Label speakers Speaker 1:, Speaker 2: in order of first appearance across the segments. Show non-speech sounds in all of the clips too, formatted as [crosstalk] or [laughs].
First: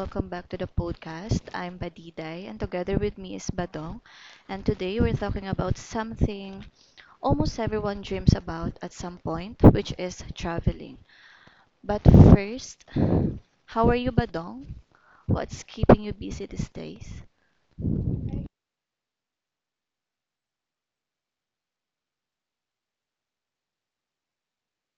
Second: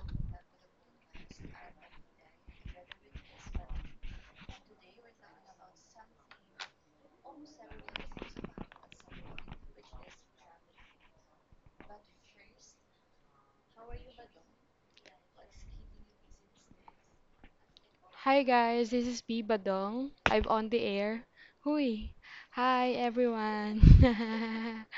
Speaker 1: welcome back to the podcast. I'm Badiday, and together with me is Badong. And today we're talking about something almost everyone dreams about at some point, which is traveling. But first, how are you, Badong? What's keeping you busy these days?
Speaker 2: Hi guys, this is B Badong. I'm on the air. Hui. Hi everyone. [laughs]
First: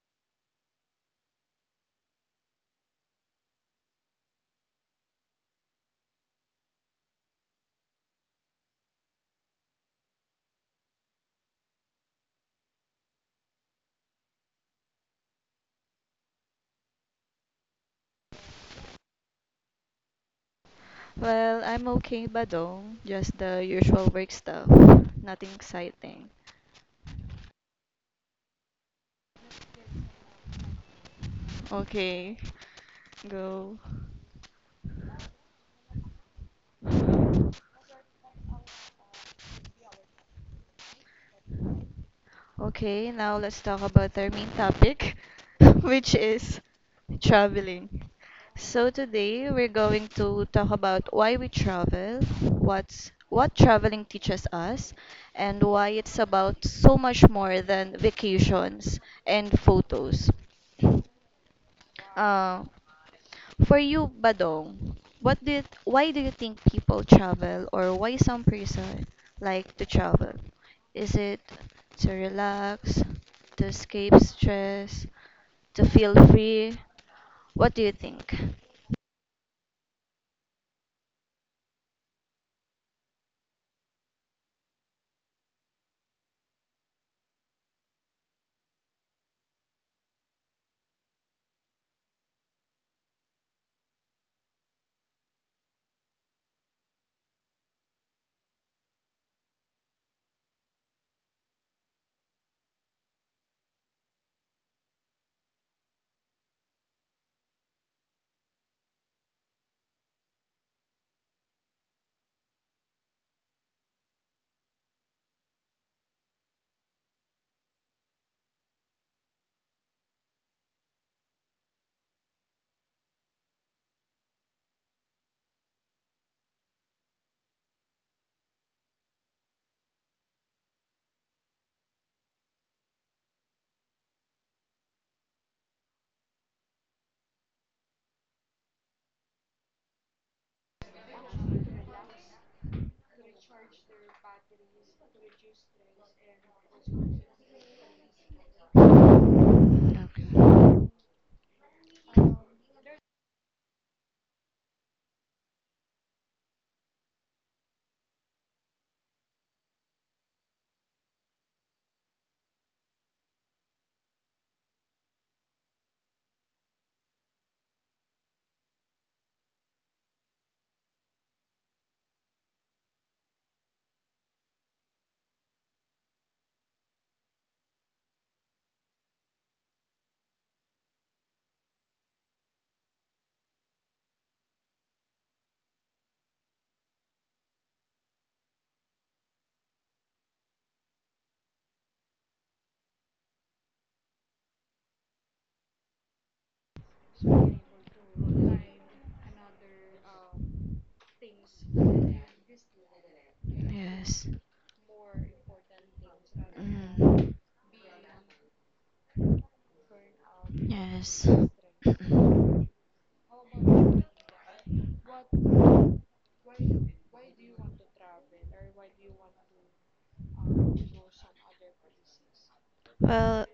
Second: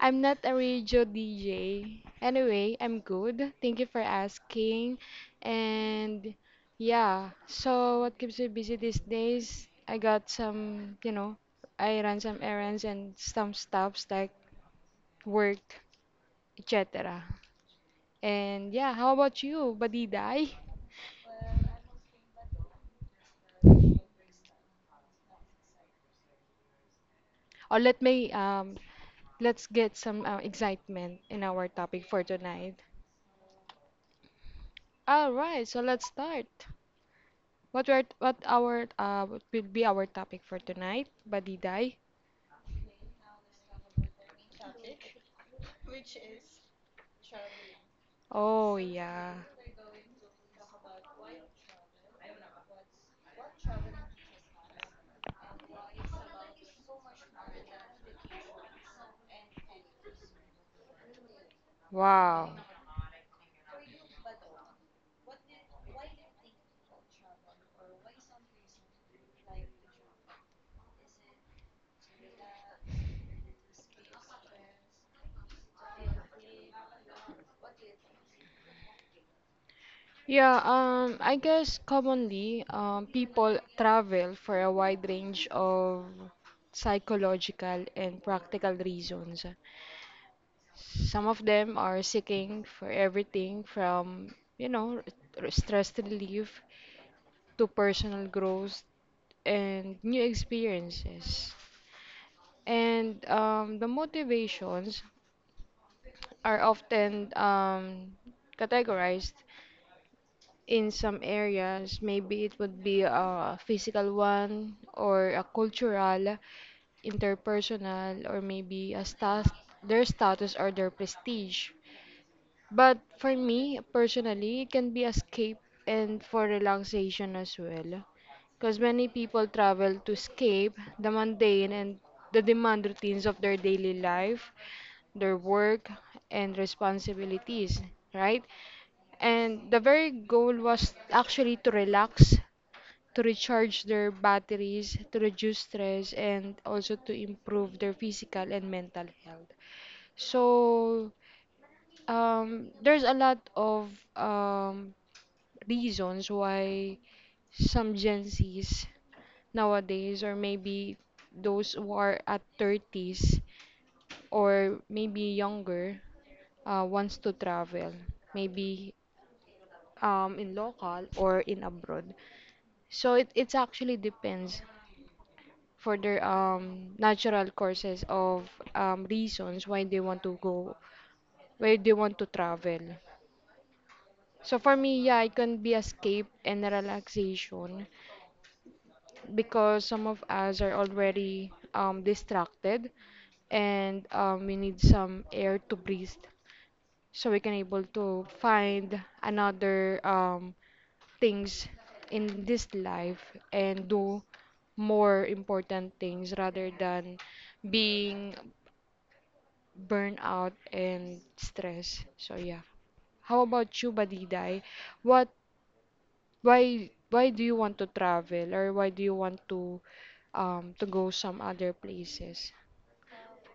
Speaker 2: I'm not a radio DJ. Anyway, I'm good. Thank you for asking. And yeah, so what keeps me busy these days? I got some, I ran some errands and some stuffs like work, etc. And yeah, how about you, Badidai?
Speaker 1: Well, I'm okay, Badong. Just the usual work stuff. Nothing exciting.
Speaker 2: Or let me Let's get some excitement in our topic for
Speaker 1: Okay,
Speaker 2: tonight.
Speaker 1: go.
Speaker 2: All right, so let's start. What our what will be our topic for tonight, Badiday?
Speaker 1: Okay, now let's talk about our main topic, [laughs] which is traveling.
Speaker 2: Oh
Speaker 1: So
Speaker 2: yeah.
Speaker 1: today we're going to talk about why we travel, what traveling teaches us, and why it's about so much more than vacations and photos.
Speaker 2: Wow.
Speaker 1: Uh, for you, Badong, why do you think people travel or why some person like to travel? Is it to relax, to escape stress, to feel free? What do you think?
Speaker 2: Yeah, I guess commonly, people travel for a wide range of psychological and practical reasons. Some of them are seeking for everything from, you know, stress relief to personal growth and new experiences. And The motivations are often categorized in some areas. Maybe it would be a physical one, or a cultural, interpersonal, or maybe a stas their status or their prestige. But for me personally, it can be escape and for relaxation as well, because many people travel to escape the mundane and the demand routines of their daily life, their work, and responsibilities, right? And the very goal was actually to relax, to recharge their batteries, to reduce stress, and also to improve their physical and mental health. So, there's a lot of um, reasons why some Gen Zs nowadays, or maybe those who are at 30s or maybe younger, wants to travel, maybe in local or in abroad. So it's actually depends for their natural courses of reasons why they want to go, why they want to travel. So for me, yeah, it can be escape and relaxation, because some of us are already distracted and we need some air to breathe so we can able to
Speaker 1: Okay.
Speaker 2: find another things in this life and do
Speaker 1: Yes.
Speaker 2: more important things rather than
Speaker 1: Mm.
Speaker 2: being burned out and
Speaker 1: Yes.
Speaker 2: stressed. So yeah.
Speaker 1: [clears throat]
Speaker 2: How about you, Badidai? What why do you want to travel, or why do you want to go some other places?
Speaker 1: Well,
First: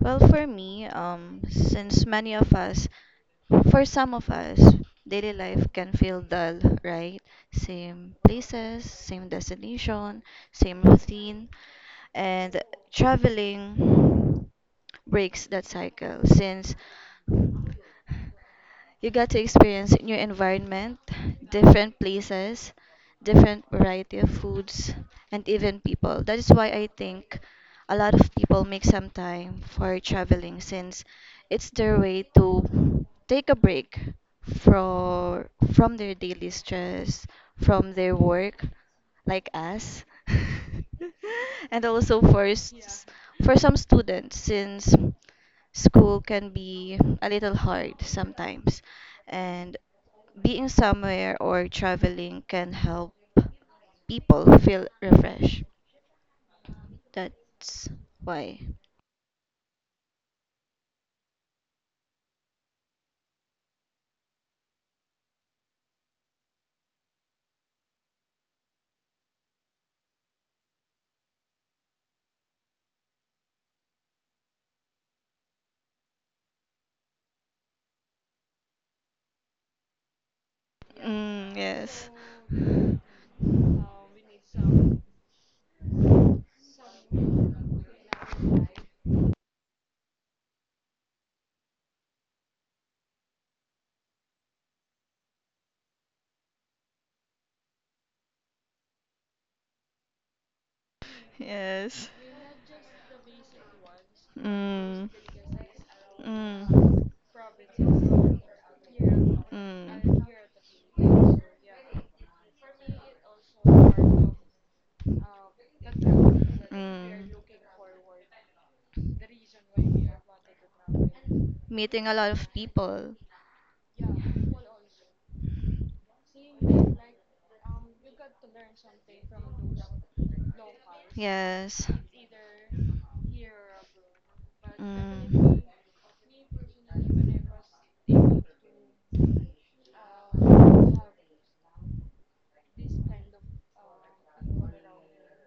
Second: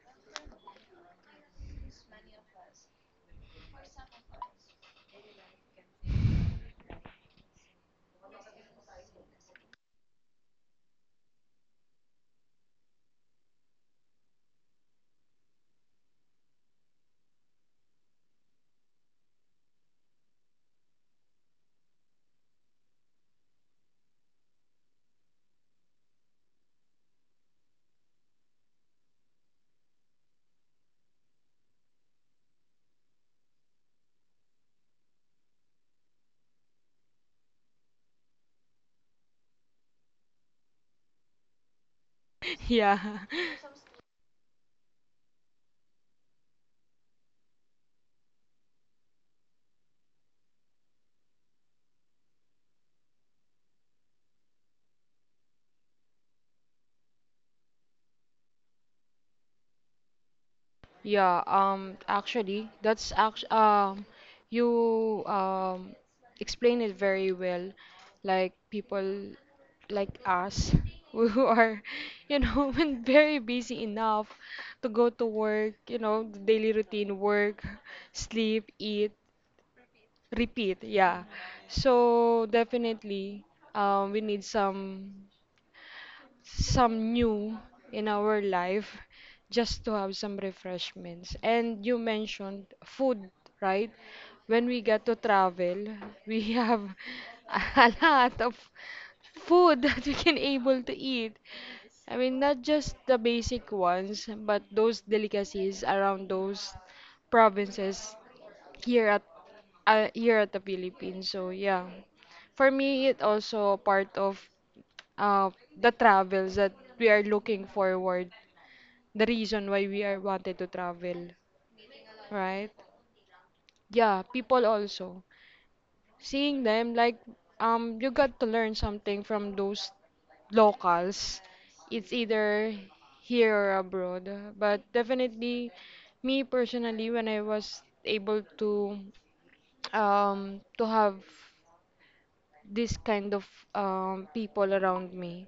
Speaker 1: well, for me, since many of us, for some of us, daily life can feel dull, right? Same places, same destination, same routine, and traveling breaks that cycle since you got to experience new environment, different places, different variety of foods, and even people. That is why I think a lot of people make some time for traveling since it's their way to take a break from from their daily stress, from their work, like us. [laughs] And also
Speaker 2: [laughs] Yeah.
Speaker 1: for some students since school can be a little hard sometimes, and being somewhere or traveling can help people feel refreshed. That's why.
Speaker 2: Yeah, actually, that's act you explain it very well. Like people like us [laughs] who are, you know, [laughs] when very busy enough to go to work, you know, the daily routine, work, sleep, eat, repeat. Yeah.
Speaker 1: Mm, yes.
Speaker 2: So definitely, we need some new in our life just to have some refreshments. And you mentioned food, right? When we get to travel, we have [laughs] a lot of food [laughs] that we can able to eat.
Speaker 1: Yes.
Speaker 2: I mean, not just the basic ones, but those
Speaker 1: Mm,
Speaker 2: delicacies around those
Speaker 1: mm,
Speaker 2: provinces here at
Speaker 1: mm. Mm.
Speaker 2: here at the Philippines. So yeah, for me, it also part of uh, the travels that we are looking forward, the reason why we are wanted to travel,
Speaker 1: Meeting a lot of
Speaker 2: right?
Speaker 1: people.
Speaker 2: Yeah, people also. Seeing them, like, you got to learn something from those locals.
Speaker 1: Yes.
Speaker 2: It's either here or abroad. But
Speaker 1: Mm.
Speaker 2: definitely, me personally, when I was able to have this kind of people around me,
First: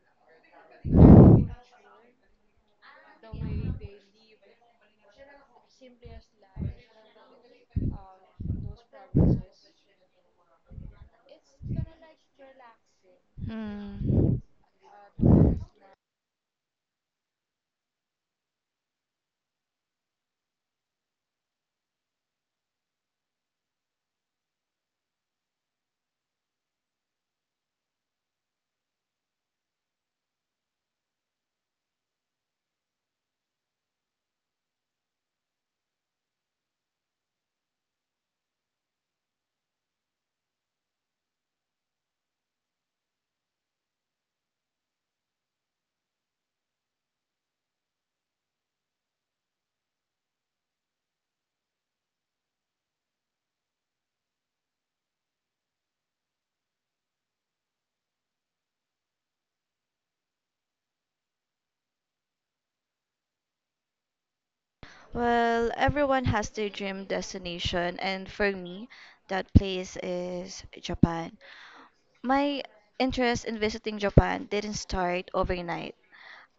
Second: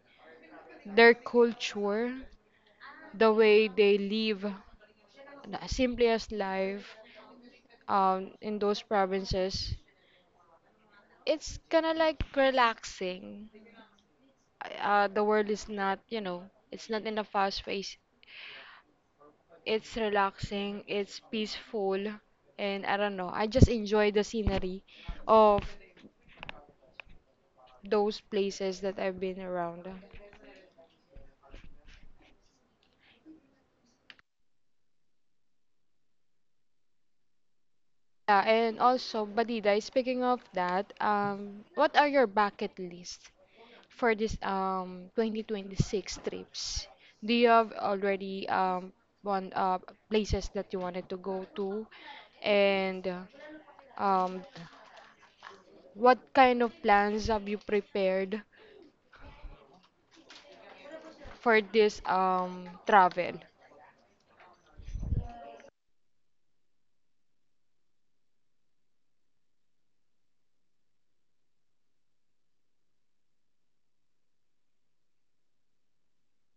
Speaker 2: their culture, the way they live, the simplest life in those provinces, it's kind of like relaxing.
Speaker 1: Hmm.
Speaker 2: The world is not, you know, it's not in a fast pace. It's relaxing, it's peaceful, and I don't know. I just enjoy the scenery of those places that I've been around. Yeah, and also, Badida, speaking of that, what are your bucket list for this 2026 trips? Do you have already one places that you wanted to go to? And um what kind of plans have you prepared for this travel?
Speaker 1: Well, everyone has their dream destination, and for me, that place is Japan. My interest in visiting Japan didn't start overnight.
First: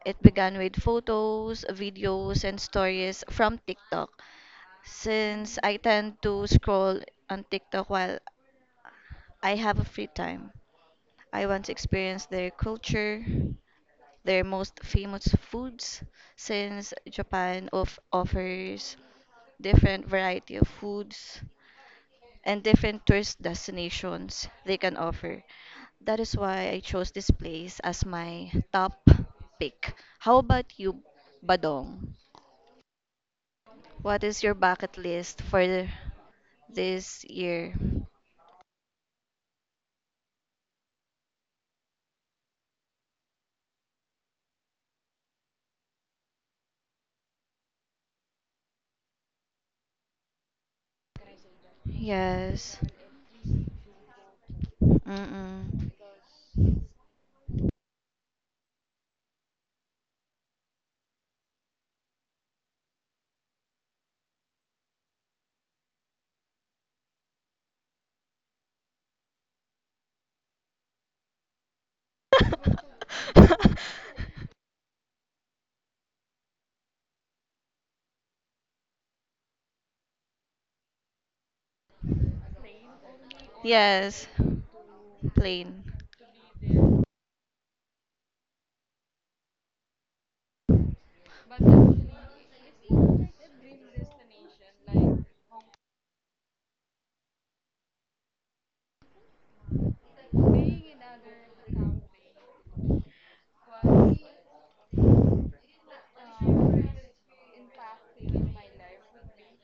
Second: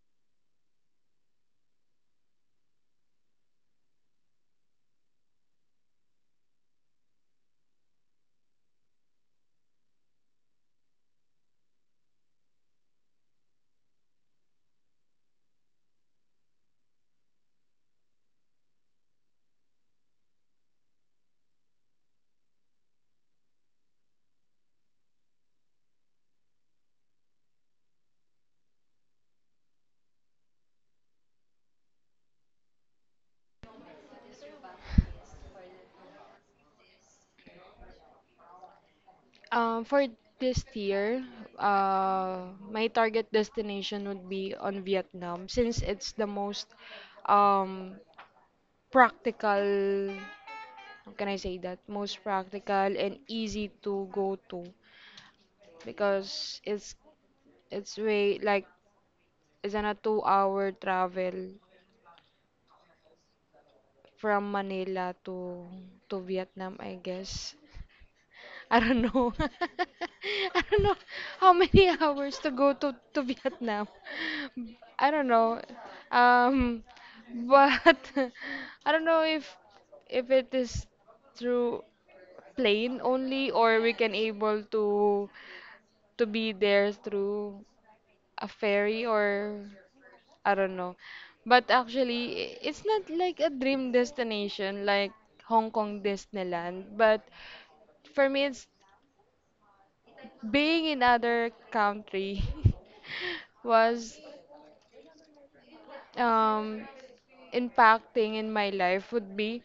Speaker 1: It began with photos, videos, and stories from TikTok. Since I tend to scroll on TikTok while I have a free time, I want to experience their culture, their most famous foods, since Japan of offers different variety of foods and different tourist destinations they can offer. That is why I chose this place as my top pick. How about you, Badong? What is your bucket list for this year?
Speaker 2: For this year, my target destination would be on Vietnam, since it's the most um, practical. How can I say that? Most
Speaker 1: Yes.
Speaker 2: practical and easy to go to,
Speaker 1: Mm-mm.
Speaker 2: because it's way like it's an a 2 hour travel from Manila to Vietnam, I guess. [laughs] I don't know. [laughs] I don't know how many [laughs] hours to go to Vietnam.
Speaker 1: [laughs]
Speaker 2: I don't know, um but [laughs] I don't know if it is through plane only, or we can
Speaker 1: Yes.
Speaker 2: able
Speaker 1: Plain.
Speaker 2: to be there through a ferry or I don't know. But actually, it's not like a dream destination like Hong Kong Disneyland. But for me, it's being in other country. [laughs] Was um, impacting in my life would be—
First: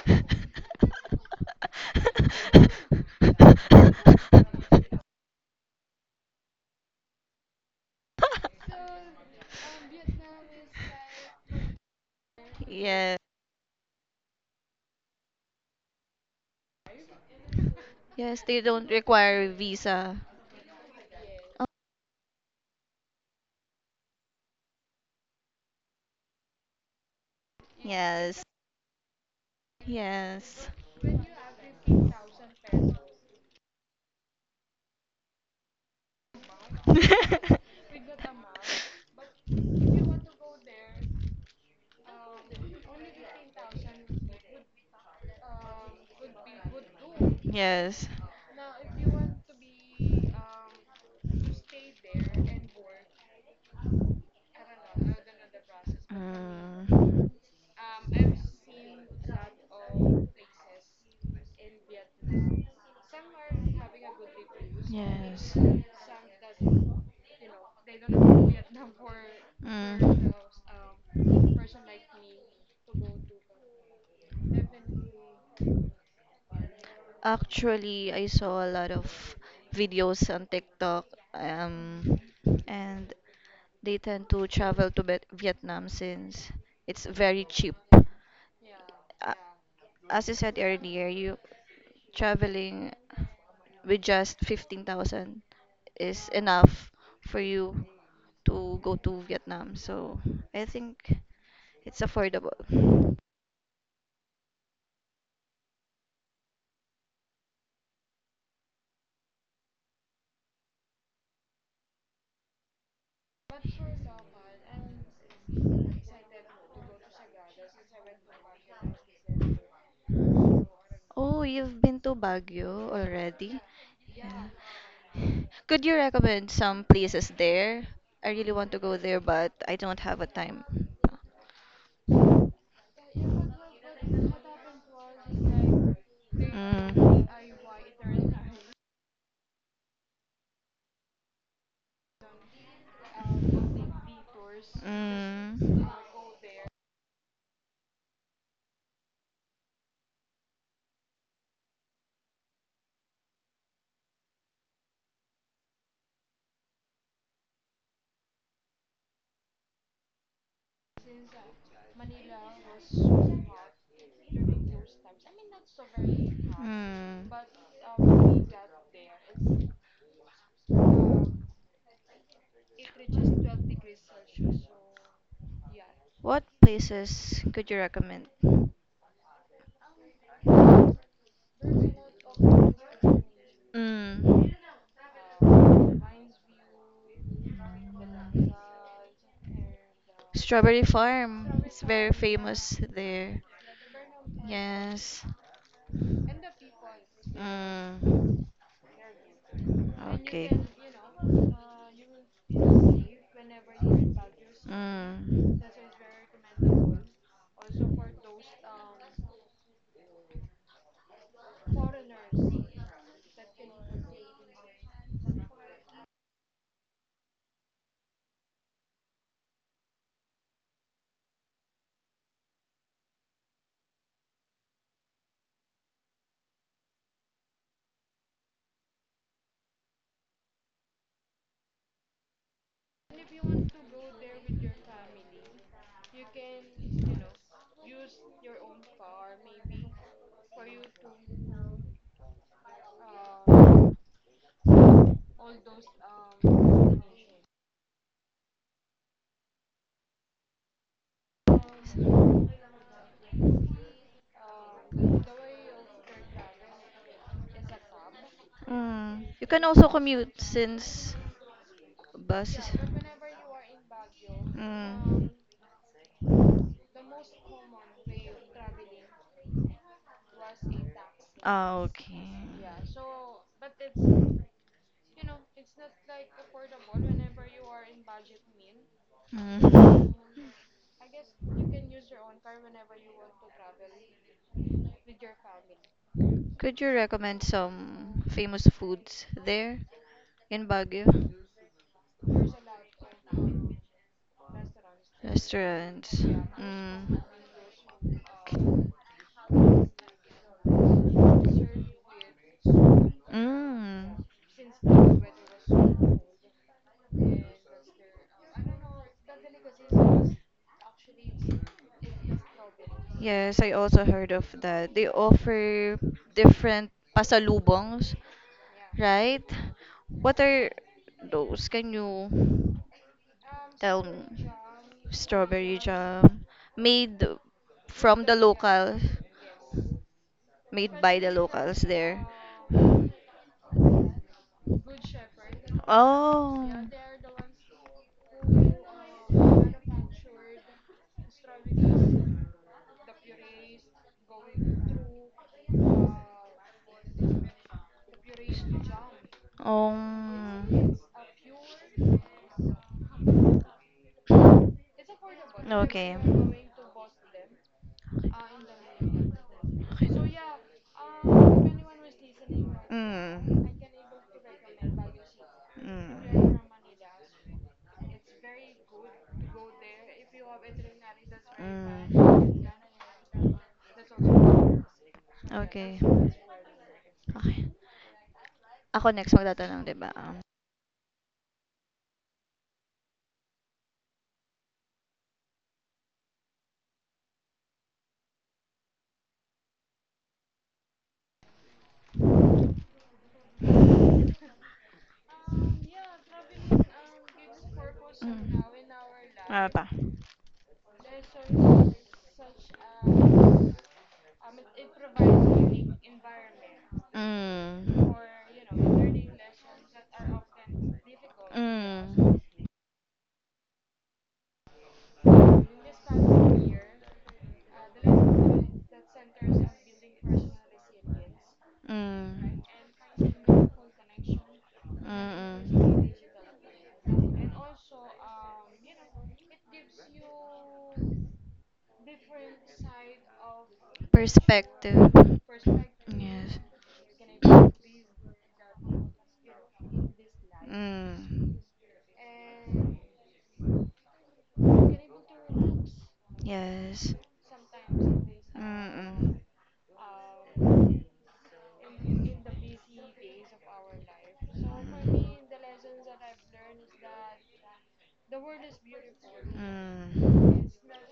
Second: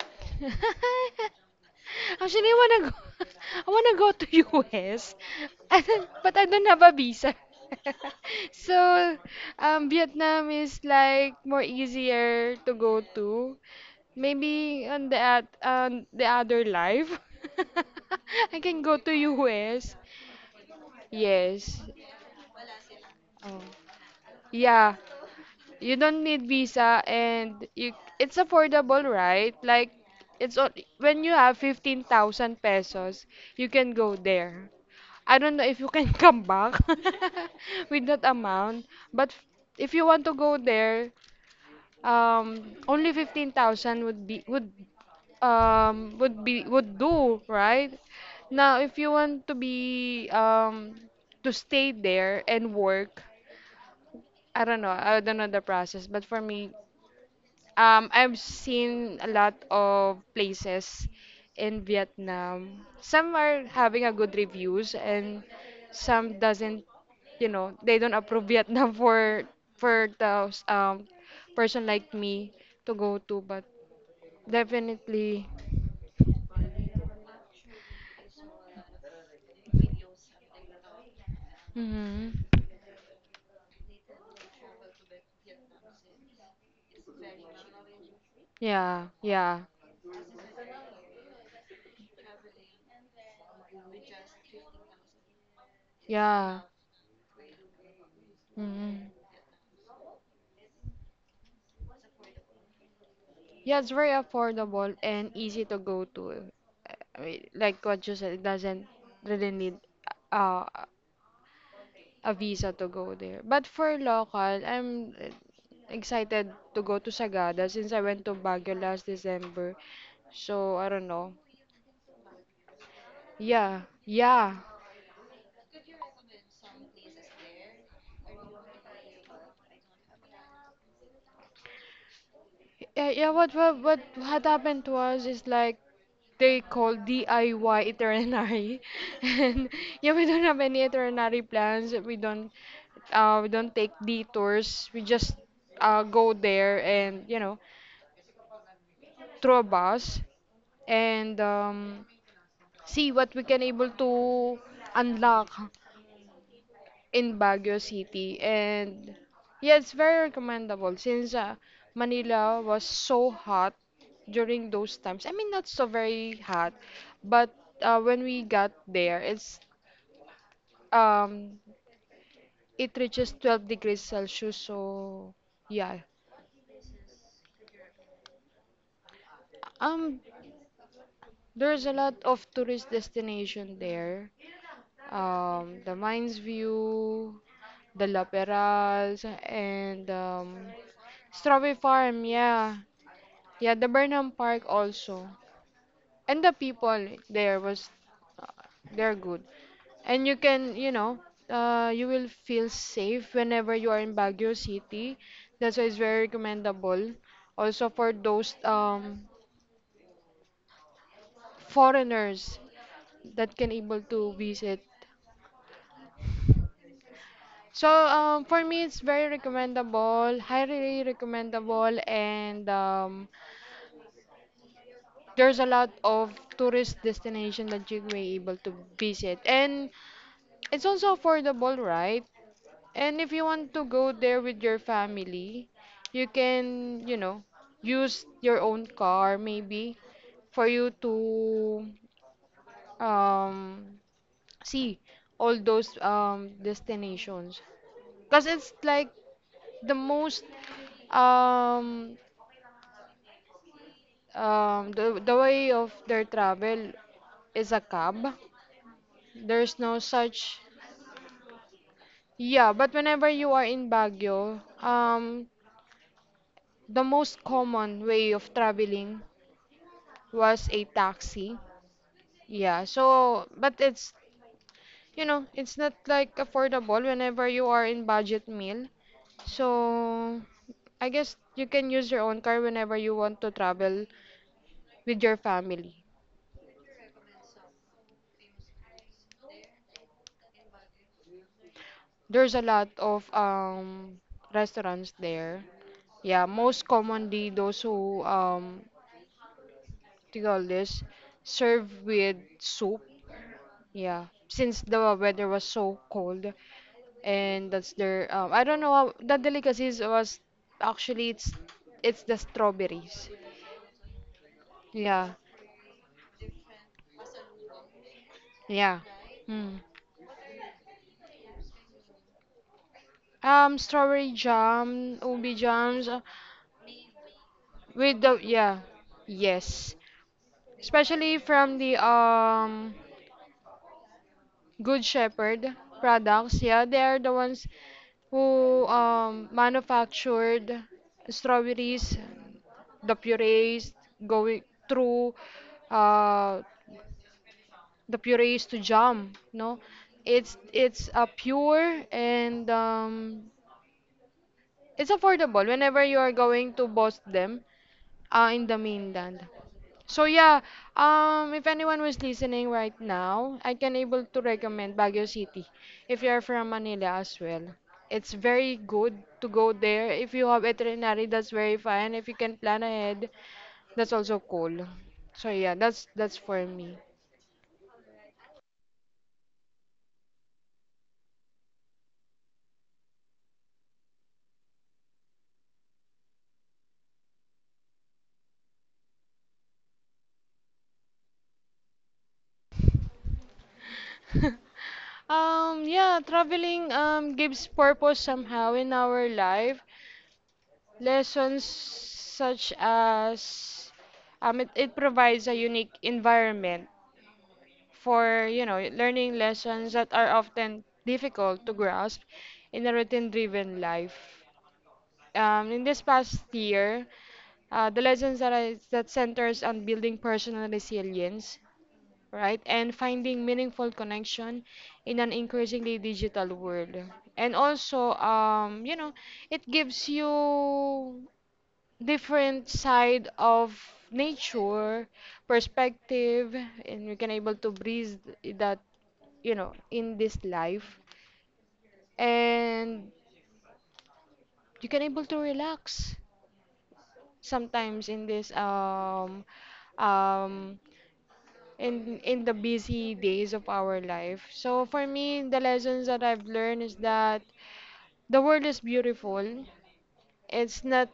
Speaker 2: [laughs] Actually, I wanna go. [laughs] I wanna go to US. [laughs] And then, but I don't have a visa. [laughs] So, Vietnam is like more easier to go
Speaker 1: Yes.
Speaker 2: to. Maybe on the other life,
Speaker 1: Yes,
Speaker 2: [laughs] I
Speaker 1: they
Speaker 2: can
Speaker 1: don't
Speaker 2: go to
Speaker 1: require
Speaker 2: US.
Speaker 1: visa.
Speaker 2: Yes. Oh. Yeah. You don't need visa, and you it's
Speaker 1: Yes.
Speaker 2: affordable, right? Like
Speaker 1: Yes.
Speaker 2: when you have 15,000 pesos, you can go there. I don't know if you can [laughs] come back
Speaker 1: [laughs]
Speaker 2: [laughs] with that amount, but f- if you want to go there, um only 15,000 would be would do, right?
Speaker 1: Yes.
Speaker 2: Now, if you want to be to stay there and work, I don't know the process, but for me I've seen a lot of places in Vietnam. Some are having a good reviews and some doesn't, you know, they don't approve Vietnam [laughs] for
Speaker 1: Mm.
Speaker 2: the person like
Speaker 1: Yes.
Speaker 2: me to
Speaker 1: Mm.
Speaker 2: go to, but definitely—
Speaker 1: Actually, I saw a lot of videos on TikTok, um,
Speaker 2: hmm.
Speaker 1: and they tend to travel to Vietnam since it's very cheap.
Speaker 2: Yeah,
Speaker 1: A-
Speaker 2: yeah.
Speaker 1: As I said earlier, you traveling with just 15,000 is
Speaker 2: Yeah.
Speaker 1: enough for you to
Speaker 2: Hmm.
Speaker 1: go to Vietnam. So I think it's affordable.
Speaker 2: Yeah, it's very affordable and easy to go to. I mean, like what you said, it doesn't really need uh a visa to go there. But for local, I'm excited to go to Sagada, since I went to Baguio last December. So I don't know.
Speaker 1: Oh, you've been to Baguio already?
Speaker 2: Yeah,
Speaker 1: Yeah.
Speaker 2: yeah,
Speaker 1: Could you recommend some places there? I really want to go there, but I don't have a time.
Speaker 2: yeah. Yeah, what
Speaker 1: Mm.
Speaker 2: what what had happened to us is like they call
Speaker 1: Mm.
Speaker 2: DIY itinerary, [laughs] and yeah, we don't have any itinerary plans. We don't take detours. We just
Speaker 1: Mm.
Speaker 2: go there, and you know, through a bus and see what we can able to unlock in Baguio City. And yeah, it's very recommendable, since Manila was so hot during those times. I mean, not so very hot, but when we got there, it's um it reaches 12 degrees Celsius. So yeah,
Speaker 1: What places could you recommend?
Speaker 2: um, there's a lot of tourist destination there.
Speaker 1: Mm.
Speaker 2: The Mines View, the La Peraz, and
Speaker 1: Strawberry Farm
Speaker 2: Strawberry
Speaker 1: is very
Speaker 2: Farm,
Speaker 1: famous
Speaker 2: yeah.
Speaker 1: there.
Speaker 2: Yeah, the Burnham Park
Speaker 1: Yes.
Speaker 2: also. And the people there was uh,
Speaker 1: Mm.
Speaker 2: they're good. And you
Speaker 1: Okay.
Speaker 2: can, you know, you will feel safe whenever you are in Baguio City.
Speaker 1: Mm.
Speaker 2: That's why it's very recommendable. Also for those foreigners that can able to visit. So for me, it's very recommendable, highly recommendable, and there's a lot of tourist destination that you may able to visit, and it's also affordable, right? And if you want to go there with your family, you can, you know, use your own car maybe for you to um see all those destinations, because it's like the most um the way of their travel is a cab.
Speaker 1: Mm. You can
Speaker 2: There's
Speaker 1: also
Speaker 2: no
Speaker 1: commute
Speaker 2: such.
Speaker 1: since bus is.
Speaker 2: Yeah, but whenever you are in Baguio,
Speaker 1: Mm.
Speaker 2: the most common way of traveling was a taxi.
Speaker 1: Ah, okay.
Speaker 2: Yeah, so, but it's, you know, it's not like affordable whenever you are in budget meal.
Speaker 1: Mm.
Speaker 2: So, I guess you can use your own car whenever you want to travel with your family.
Speaker 1: Could you recommend some famous foods there in Baguio?
Speaker 2: There's a lot of restaurants there.
Speaker 1: Restaurants.
Speaker 2: Yeah, most
Speaker 1: Mm.
Speaker 2: commonly those who do you call this, served with soup.
Speaker 1: Mm.
Speaker 2: Yeah, since the weather was so cold, and that's their I don't know how that delicacies was. Actually it's the strawberries.
Speaker 1: Yes, I also heard of that. They
Speaker 2: Yeah,
Speaker 1: offer different pasalubongs,
Speaker 2: yeah.
Speaker 1: right?
Speaker 2: Mm.
Speaker 1: What are those? Can you tell
Speaker 2: Strawberry
Speaker 1: me?
Speaker 2: jam, ubi
Speaker 1: Strawberry
Speaker 2: jams,
Speaker 1: jam made
Speaker 2: with
Speaker 1: from
Speaker 2: the
Speaker 1: the
Speaker 2: yeah,
Speaker 1: local.
Speaker 2: yes,
Speaker 1: Made by the
Speaker 2: especially from
Speaker 1: locals
Speaker 2: the
Speaker 1: there.
Speaker 2: um. Good Shepherd products.
Speaker 1: Oh.
Speaker 2: Yeah, they are the ones who manufactured strawberries, the purees going through uh, the purees to jam. No,
Speaker 1: Um.
Speaker 2: it's a pure, and it's affordable. Whenever
Speaker 1: Okay.
Speaker 2: you are
Speaker 1: Mm.
Speaker 2: going to boss them, in the mainland. So yeah, if anyone was listening right now,
Speaker 1: Mm.
Speaker 2: I can able to recommend Baguio City if you're from Manila as well. It's very good to go there. If you have itinerary, that's very fine. If you can
Speaker 1: Mm.
Speaker 2: plan ahead, that's also cool. So yeah,
Speaker 1: Okay.
Speaker 2: that's for me.
Speaker 1: Okay. Ako next magtatanong, di ba?
Speaker 2: [laughs] Yeah, traveling gives purpose
Speaker 1: Mm.
Speaker 2: somehow in our
Speaker 1: Ano
Speaker 2: life.
Speaker 1: pa?
Speaker 2: Lessons such as it provides a unique environment
Speaker 1: Mm.
Speaker 2: for, you know, learning lessons that are often difficult to grasp
Speaker 1: Mm.
Speaker 2: in a routine-driven life. In this past year, the lessons that that centers on building personal resilience, right, and finding meaningful connection in an
Speaker 1: Mm.
Speaker 2: increasingly
Speaker 1: Mm.
Speaker 2: digital world. And also, it gives you different side of nature
Speaker 1: Perspective.
Speaker 2: perspective,
Speaker 1: Yes.
Speaker 2: and you can able to breathe that, you know, in this life,
Speaker 1: Mm.
Speaker 2: and you can able to relax
Speaker 1: Yes.
Speaker 2: sometimes in
Speaker 1: Mm-mm.
Speaker 2: this
Speaker 1: Mm.
Speaker 2: um in the busy days of our life. So for me, the lessons that I've learned is that the world is beautiful.
Speaker 1: Mm.
Speaker 2: It's not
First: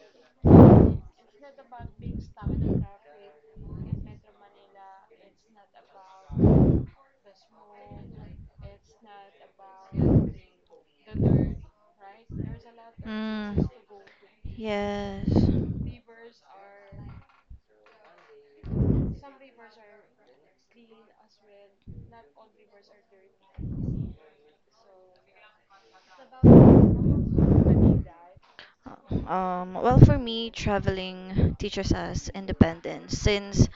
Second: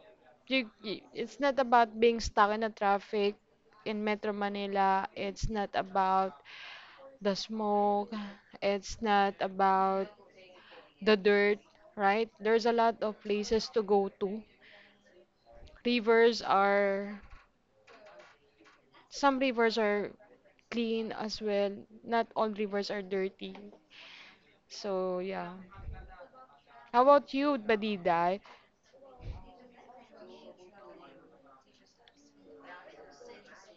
Speaker 2: it's not about being stuck in the traffic in Metro Manila. It's not about the smoke. It's not about the dirt, right? There's a lot of places to go to.
Speaker 1: Yes.
Speaker 2: Rivers are some rivers are clean as well. Not all rivers are dirty. So yeah. How about you, Badidai?
Speaker 1: Well, for me, traveling teaches us independence since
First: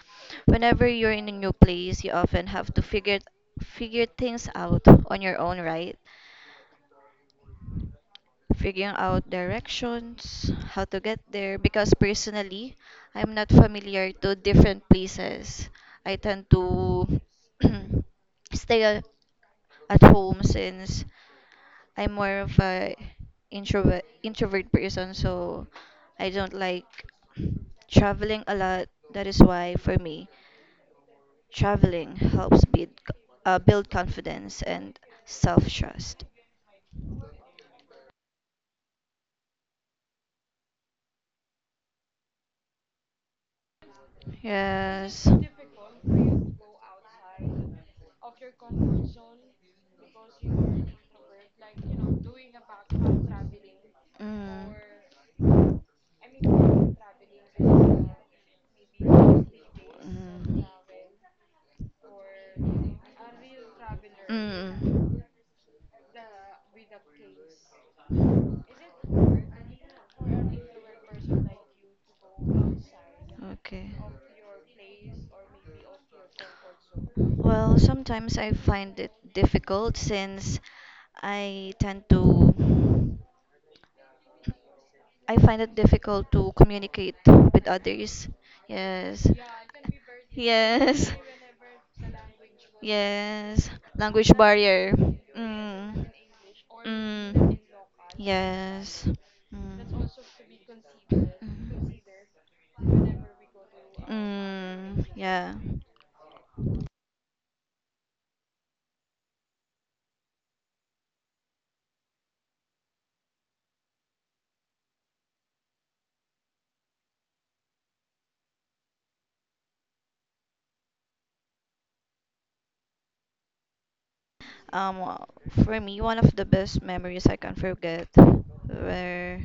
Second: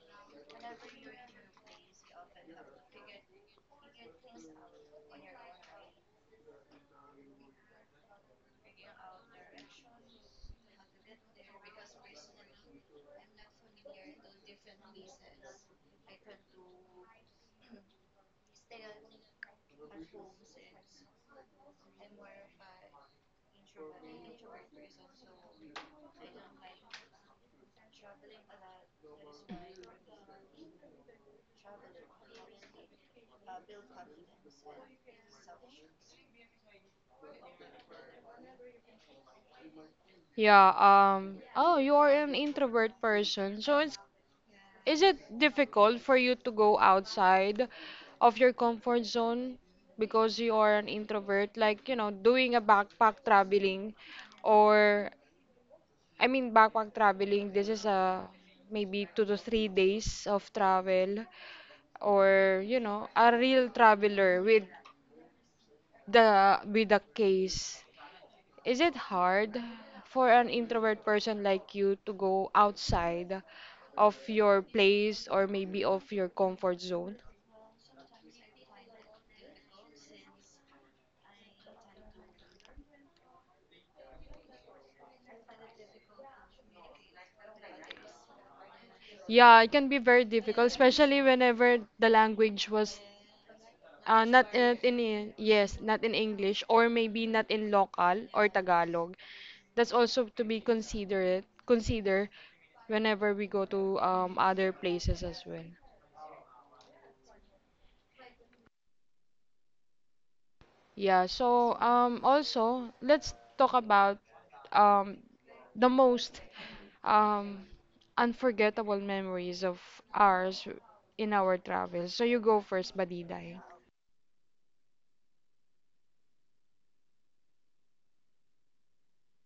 Speaker 1: whenever you're in a new place, you often have to figure things out on your own, right? Figuring out directions, how to get there, because personally, I'm not familiar to different places. I tend to [clears throat] stay a- at home since I'm more of a introvert person, so I don't like traveling a lot. That is why for me, traveling helps build confidence and self trust.
Speaker 2: Yeah, oh, you are an introvert person, so it's, is it
Speaker 1: Yes.
Speaker 2: difficult for you to go outside
Speaker 1: Mm.
Speaker 2: of your comfort zone because you are an introvert? Like, you know, doing a backpack traveling
Speaker 1: Mm.
Speaker 2: or, I mean, backpack traveling, this is a maybe two to
Speaker 1: Mm.
Speaker 2: three days of travel or, you know, a real traveler with the with a case. Is it hard for an introvert person like you to go outside
Speaker 1: Okay.
Speaker 2: of your place or maybe of your comfort zone?
Speaker 1: Well, sometimes I find it difficult since I tend to I find it difficult to communicate with others. Yes.
Speaker 2: Yeah, it can be very difficult,
Speaker 1: Yes.
Speaker 2: especially whenever the language was
Speaker 1: Yes. Language
Speaker 2: not in,
Speaker 1: barrier.
Speaker 2: in in- yes, not
Speaker 1: Mm.
Speaker 2: in English or maybe not
Speaker 1: Mm.
Speaker 2: in local or
Speaker 1: Yes.
Speaker 2: Tagalog. That's
Speaker 1: Mm.
Speaker 2: also to be consider whenever we go to other
Speaker 1: Mm.
Speaker 2: places as
Speaker 1: Yeah.
Speaker 2: well. Yeah, so also let's talk about um the most um unforgettable memories of ours in our travels. So you go first, Badiday.
Speaker 1: Um, uh, for me, one of the best memories I can forget were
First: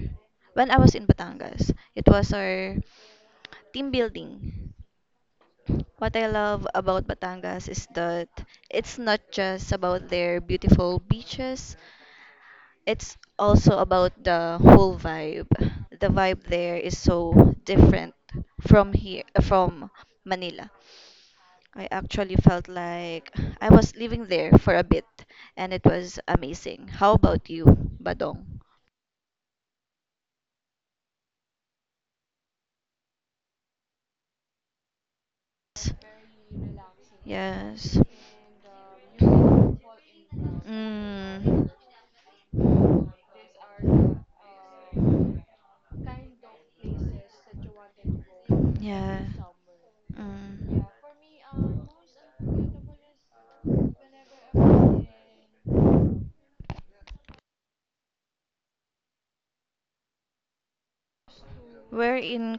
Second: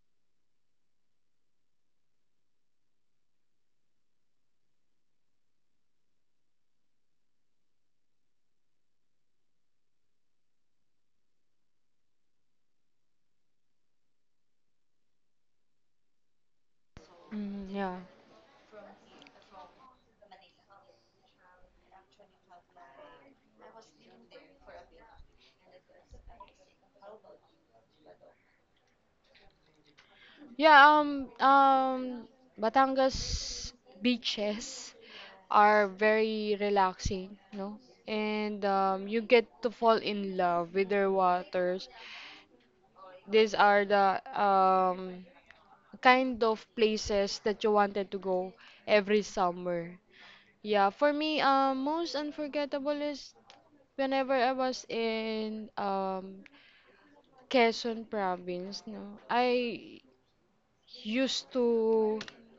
Speaker 1: when I was in Batangas. It was our team building. What I love about Batangas is that it's not just about their beautiful beaches, it's also about the whole vibe. The vibe there is so
Speaker 2: Mm, yeah.
Speaker 1: different from here from Manila. I actually felt like I was living there for a bit and it was amazing. How about you, Badong?
Speaker 2: Yeah, um, um, Batangas beaches are very relaxing, no?
Speaker 1: Yes.
Speaker 2: And you get to fall in love with their
Speaker 1: Mm.
Speaker 2: waters. These are the kind of places that you wanted to go
Speaker 1: Yeah.
Speaker 2: every summer.
Speaker 1: Mm.
Speaker 2: Yeah, for me, most unforgettable is whenever I was in Quezon province, no? I used to,
Speaker 1: We're in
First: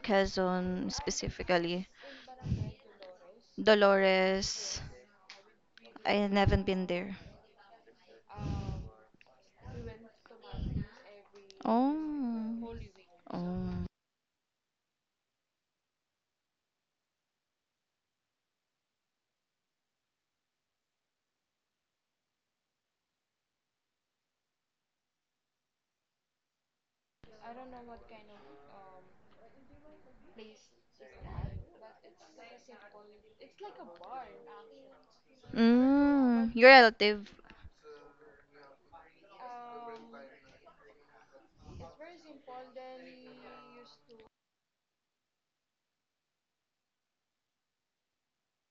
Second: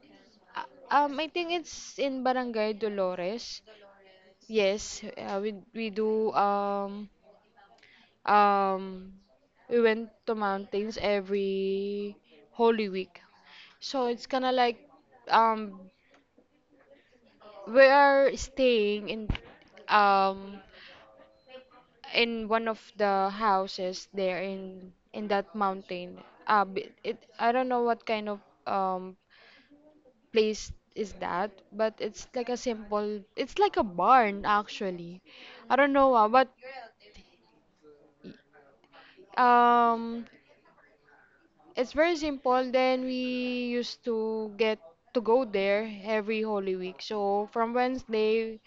Speaker 1: Quezon
Speaker 2: I think
Speaker 1: specifically.
Speaker 2: it's in Barangay Dolores.
Speaker 1: Dolores,
Speaker 2: Yes, we we
Speaker 1: I
Speaker 2: do
Speaker 1: haven't been
Speaker 2: um
Speaker 1: there.
Speaker 2: um we went to mountains every
Speaker 1: Oh.
Speaker 2: Holy Week.
Speaker 1: Oh.
Speaker 2: So it's kind of like um we are staying um in one of the houses there in that mountain. It, I don't know what kind of place is that, but it's like a simple, it's like a barn actually. I don't know, ah, but
Speaker 1: Mm, your relative.
Speaker 2: um, it's very simple. Then we used to get to go there every Holy Week. So from Wednesday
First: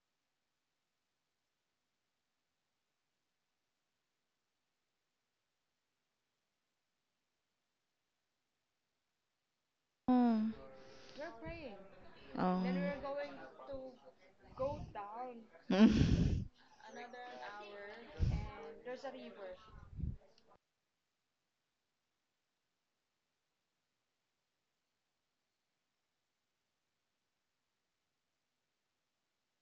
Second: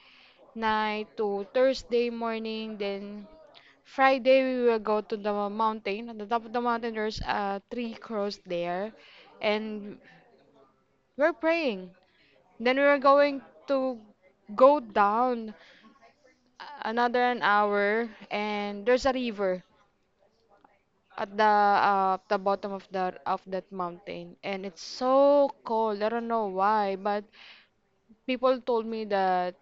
Speaker 2: night to Thursday morning, then Friday we will go to the mountain. At the top of the mountain, there's a tree cross there, and
Speaker 1: Oh.
Speaker 2: we're praying.
Speaker 1: Oh.
Speaker 2: Then we were going to go down
Speaker 1: [laughs]
Speaker 2: another an hour, and there's a river at the bottom of that mountain, and it's so cold, I don't know why, but people told me that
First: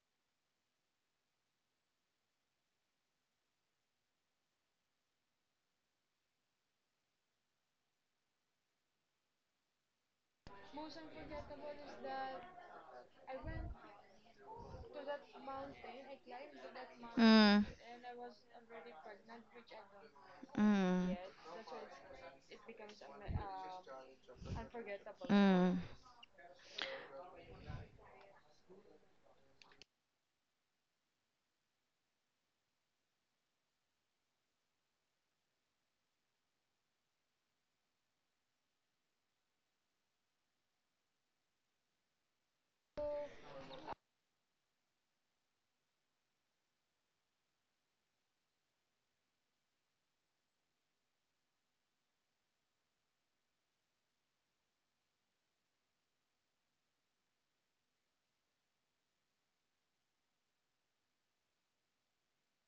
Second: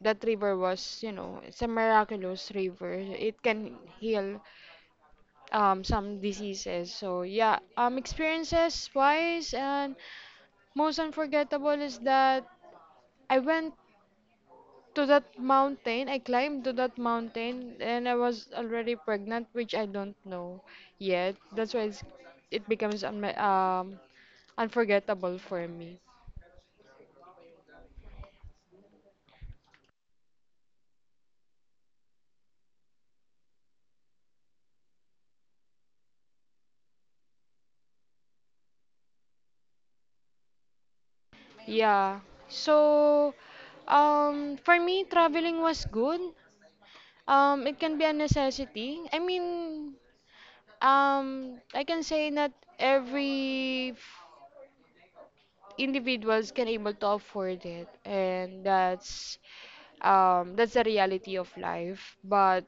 Speaker 2: that river was, you know, it's a miraculous river, it can heal some diseases. So yeah, experiences wise, and most unforgettable is that I went to that mountain. I climbed to that
Speaker 1: Mm.
Speaker 2: mountain and I was already pregnant, which I don't know
Speaker 1: Mm.
Speaker 2: yet. That's why it becomes un unforgettable for
Speaker 1: Mm.
Speaker 2: me. Yeah. So, for me, traveling was good. It can be a necessity. I mean, I can say not every individuals can able to afford it, and that's the reality of life. But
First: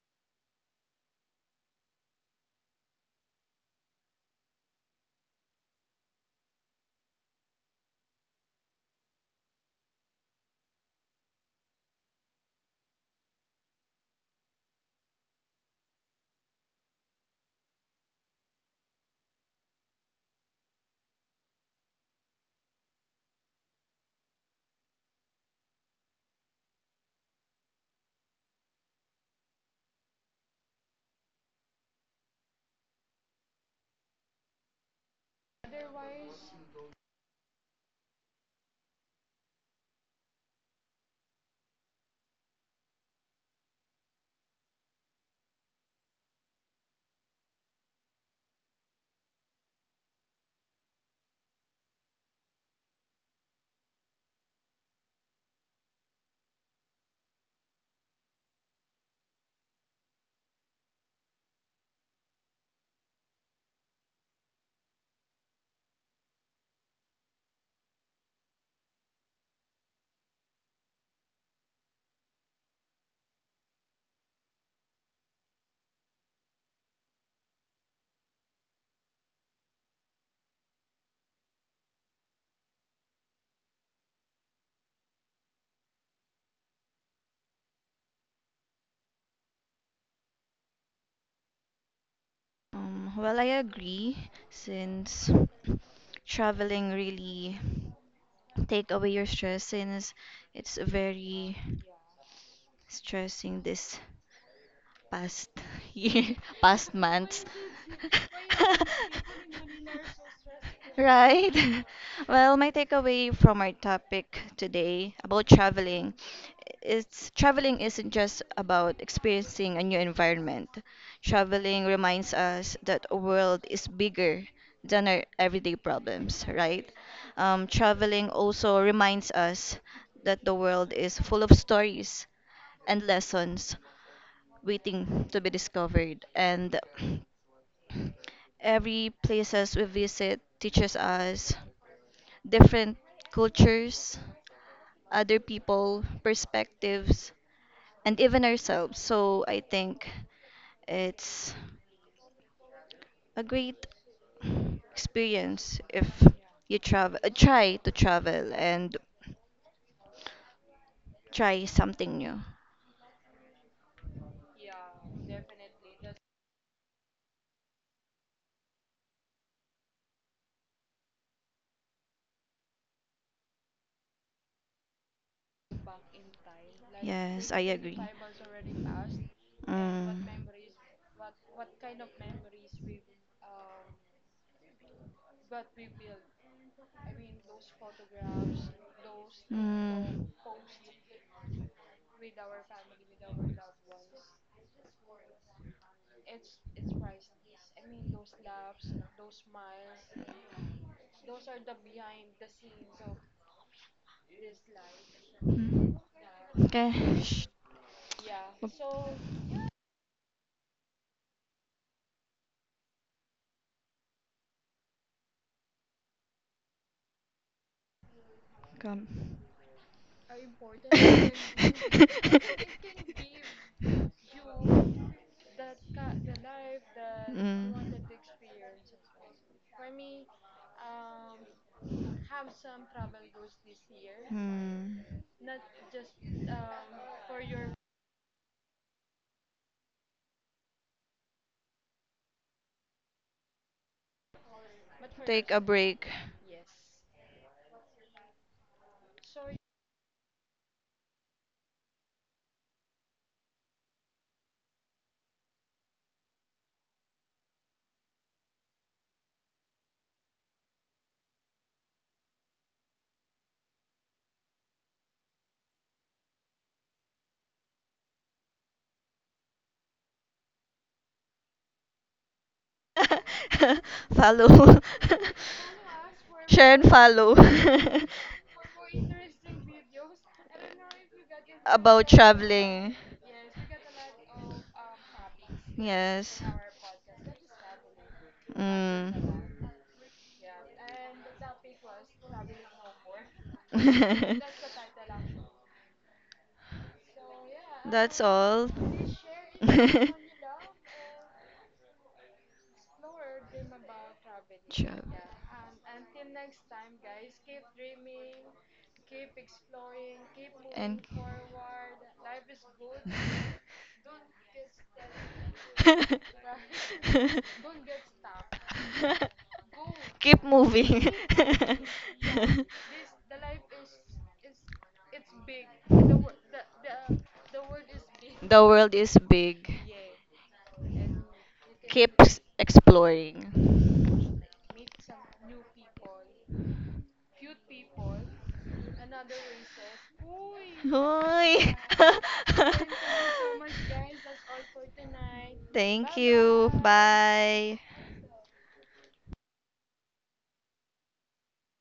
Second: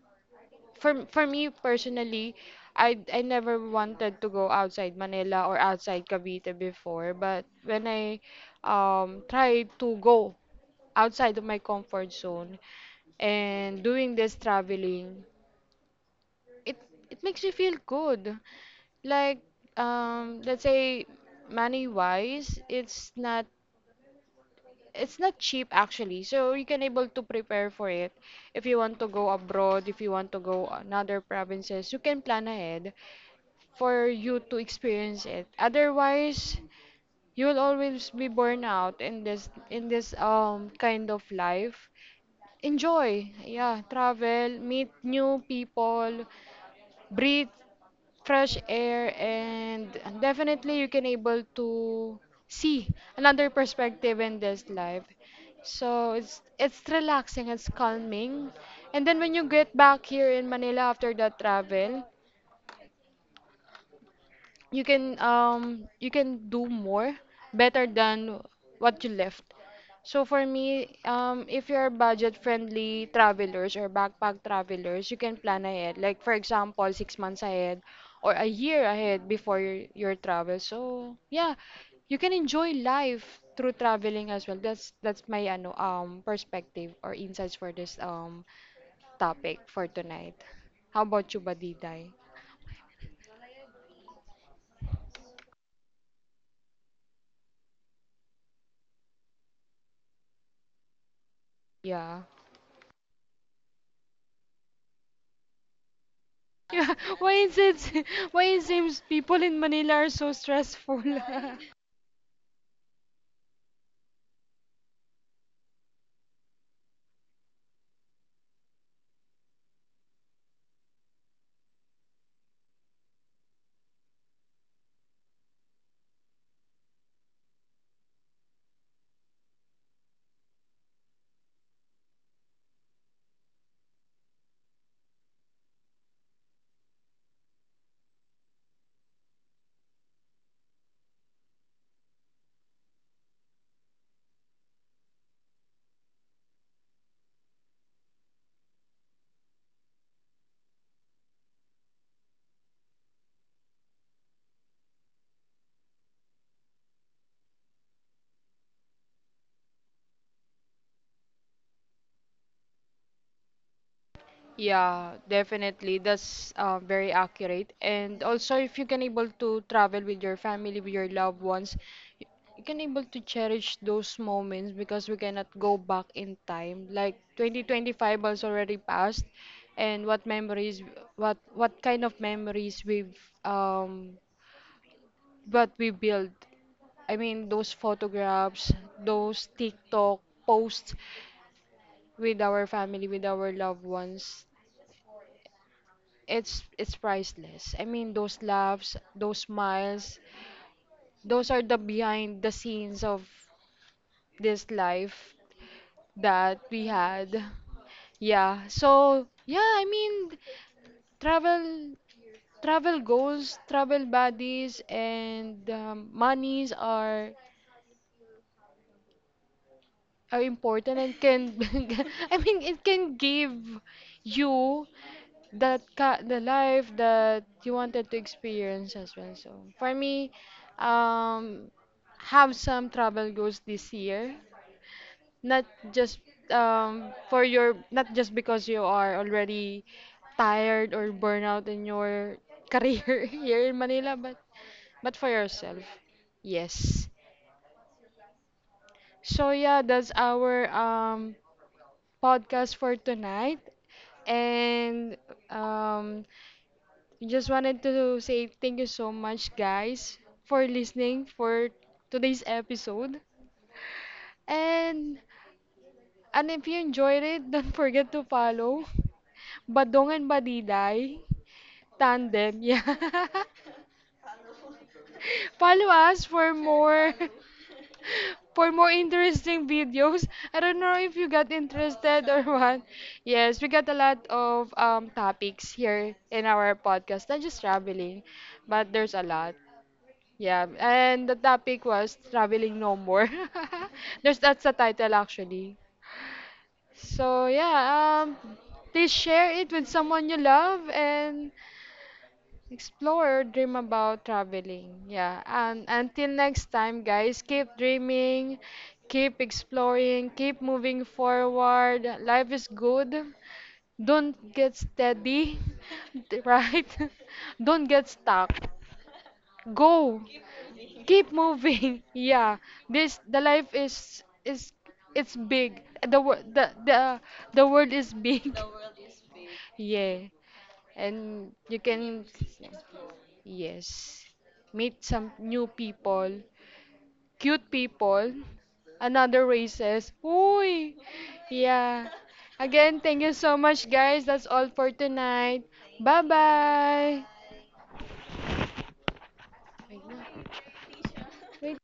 Speaker 2: for me personally, I never wanted to go outside Manila or outside Cavite before. But when I tried to go outside of my comfort zone and doing this traveling, it it makes me feel good. Like, let's say money wise, it's not, it's not cheap actually, so you can able to prepare for it. If you want to go abroad, if you want to go another provinces, you can plan ahead for you to experience it. Otherwise, you will always be burned out in this kind of life. Enjoy, yeah, travel, meet new people, breathe fresh air, and definitely you can able to see another perspective in this life. So it's relaxing, it's calming, and then when you get back here in Manila after that travel, you can do more better than what you left. So for me, if you're budget-friendly travelers or backpack travelers, you can plan ahead. Like for example, 6 months ahead or a year ahead before your travel. So yeah, you can enjoy life through traveling as well. That's my ano perspective or insights for this topic for tonight. How about you, Badiday?
Speaker 1: Well, I agree since traveling really take away your stress since it's very
Speaker 2: Yeah.
Speaker 1: stressing this past [laughs] year, past
Speaker 2: Yeah, [laughs] why
Speaker 1: months.
Speaker 2: is it?
Speaker 1: [laughs]
Speaker 2: [laughs] Why is it seems people in Manila are so stressful?
Speaker 1: Right?
Speaker 2: [laughs]
Speaker 1: [laughs] Well, my takeaway from our topic today about traveling is traveling isn't just about experiencing a new environment. Traveling reminds us that the world is bigger than our everyday problems, right? Traveling also reminds us that the world is full of stories and lessons waiting to be discovered. And every places we visit teaches us different cultures, other people, perspectives, and even ourselves. So I think it's a great experience if you try to travel and try something new.
Speaker 2: Yeah, definitely. That's very accurate. And also, if you can able to travel with your family, with your loved ones, y- you can able to cherish those moments because we cannot go back in time. Like
Speaker 1: Yes, I agree.
Speaker 2: 2025 has already passed, and what
Speaker 1: Mm.
Speaker 2: memories, what kind of memories we've um but we build. I mean, those photographs, those TikTok
Speaker 1: Mm.
Speaker 2: posts with our family, with our loved ones. It's priceless. I mean, those laughs, those smiles, those are the behind the scenes of this life
Speaker 1: Mm.
Speaker 2: that we
Speaker 1: Okay.
Speaker 2: had.
Speaker 1: Shh.
Speaker 2: Yeah.
Speaker 1: Oop.
Speaker 2: So, yeah, I mean, travel travel goals, travel buddies, and monies
Speaker 1: Come.
Speaker 2: are important and can [laughs]
Speaker 1: [laughs]
Speaker 2: I mean, it can give you the life that you wanted to experience as well. So for me, um, have some travel goals this year,
Speaker 1: Mm. Mm.
Speaker 2: not just for your not just because you are already tired or burnout in your [laughs] career here in Manila, but for
Speaker 1: Take a
Speaker 2: yourself.
Speaker 1: break.
Speaker 2: Yes. So yeah, that's our podcast for tonight. And um, just wanted to say thank you so much, guys, for listening for today's episode. And if you enjoyed it, [laughs] don't forget to follow Badong and Badiday Tandem. Yeah. [laughs]
Speaker 1: [laughs] Follow.
Speaker 2: Follow us
Speaker 1: [laughs]
Speaker 2: for
Speaker 1: Share and
Speaker 2: more. [laughs]
Speaker 1: follow.
Speaker 2: For
Speaker 1: [laughs]
Speaker 2: more interesting videos. I don't know if you got
Speaker 1: About
Speaker 2: interested or [laughs] what.
Speaker 1: traveling.
Speaker 2: Yes, we got a lot of topics here
Speaker 1: Yes.
Speaker 2: in our podcast, not just traveling, but
Speaker 1: Mm.
Speaker 2: there's a lot. Yeah, and the topic was traveling no more. [laughs] There's that's
Speaker 1: [laughs]
Speaker 2: the title actually. So
Speaker 1: That's
Speaker 2: yeah,
Speaker 1: all.
Speaker 2: please share it with
Speaker 1: [laughs]
Speaker 2: someone you love, and explore, dream about traveling.
Speaker 1: Job.
Speaker 2: Yeah. And until next time, guys, keep dreaming, keep exploring, keep
Speaker 1: And
Speaker 2: moving
Speaker 1: [laughs]
Speaker 2: forward. Life is good.
Speaker 1: [laughs]
Speaker 2: Don't get steady,
Speaker 1: don't get
Speaker 2: [laughs] right? [laughs] Don't get
Speaker 1: [laughs]
Speaker 2: stuck.
Speaker 1: stuck.
Speaker 2: Go.
Speaker 1: Keep moving.
Speaker 2: Keep
Speaker 1: [laughs]
Speaker 2: moving. [laughs] Yeah. This the life is, it's big. The the world
Speaker 1: World.
Speaker 2: is big. [laughs]
Speaker 1: Is big.
Speaker 2: Yeah. And you
Speaker 1: Keep
Speaker 2: can,
Speaker 1: exploring.
Speaker 2: yes, meet some new people, cute people,
Speaker 1: Another
Speaker 2: another races. Uy!
Speaker 1: [laughs]
Speaker 2: Yeah.
Speaker 1: thank
Speaker 2: Again, thank you so much,
Speaker 1: you
Speaker 2: guys.
Speaker 1: so
Speaker 2: That's all for tonight. Bye-bye.
Speaker 1: bye.
Speaker 2: Wait lang. Wait